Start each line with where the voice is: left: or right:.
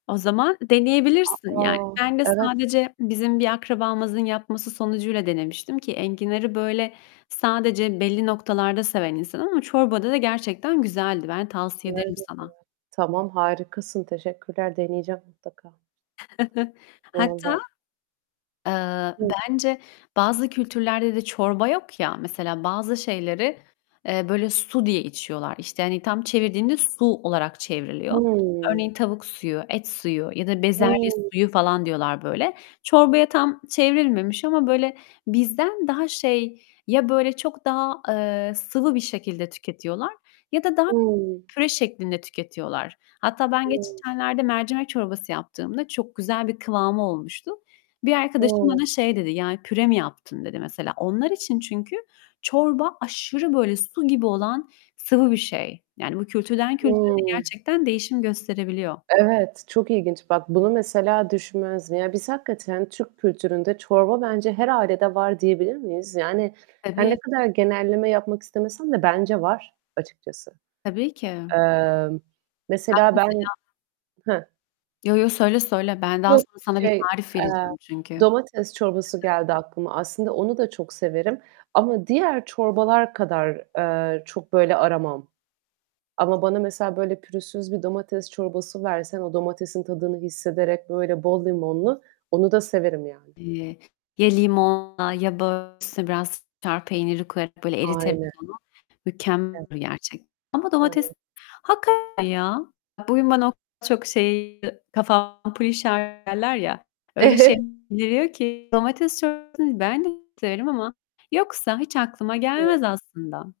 left: O zaman
right: A,
left: deneyebilirsin. Yani,
right: a,
left: ben de
right: evet.
left: sadece bizim bir akrabamızın yapması sonucuyla denemiştim ki enginarı böyle sadece belli noktalarda seven insanım ama çorbada da gerçekten güzeldi. Ben tavsiye ederim sana.
right: [unintelligible] Tamam, harikasın. Teşekkürler. Deneyeceğim mutlaka. Valla.
left: Hatta, eee,
right: Hı.
left: bence bazı kültürlerde de çorba yok ya. Mesela bazı şeyleri, eee, böyle su diye içiyorlar. İşte, hani tam çevirdiğinde su olarak çevriliyor.
right: Hımm.
left: Örneğin tavuk suyu, et suyu ya da bezelye
right: Hı.
left: suyu falan diyorlar böyle. Çorbaya tam çevrilmemiş ama, böyle bizden daha şey, ya böyle çok daha, eee, sıvı bir şekilde tüketiyorlar ya da daha
right: Imm.
left: püre şeklinde tüketiyorlar. Hatta ben
right: Hı.
left: geçenlerde mercimek çorbası yaptığımda çok güzel bir kıvamı olmuştu. Bir arkadaşım
right: Hı.
left: bana şey dedi, "Yani püre mi yaptın?" dedi mesela. Onlar için çünkü çorba aşırı böyle su gibi olan sıvı bir şey. Yani bu kültürden kültüre de
right: Hı.
left: gerçekten değişim gösterebiliyor.
right: Evet, çok ilginç. Bak bunu mesela düşünmezdim. Ya, biz hakikaten Türk kültüründe çorba bence her ailede var diyebilir miyiz? Yani, her ne
left: Tabii.
right: kadar genelleme yapmak istemesem de bence var açıkçası.
left: Tabii ki.
right: Eee,
left: Bak
right: mesela ben
left: mesela
right: he.
left: Yo yo, söyle söyle. Ben daha
right: Yok,
left: sonra sana bir
right: şey,
left: tarif
right: eee,
left: vereceğim çünkü.
right: domates çorbası geldi aklıma. Aslında onu da çok severim ama diğer çorbalar kadar, eee, çok böyle aramam ama bana mesela böyle pürüzsüz bir domates çorbası versen, o domatesin tadını hissederek böyle bol limonlu onu da severim yani.
left: Eee, ya limonla ya da üstüne biraz [unintelligible] peyniri koyarak, böyle eriterek
right: Aynen.
left: onu, mükemmel
right: Ev
left: olur gerçekten Ama domates
right: [unintelligible]
left: hakikaten ya. Bugün bana o kadar çok şey kafa ampulü [unintelligible] derler ya, öyle şeyler geliyor ki. Domates çorbasını ben de severim ama yoksa hiç aklıma
right: Evet.
left: gelmez aslında.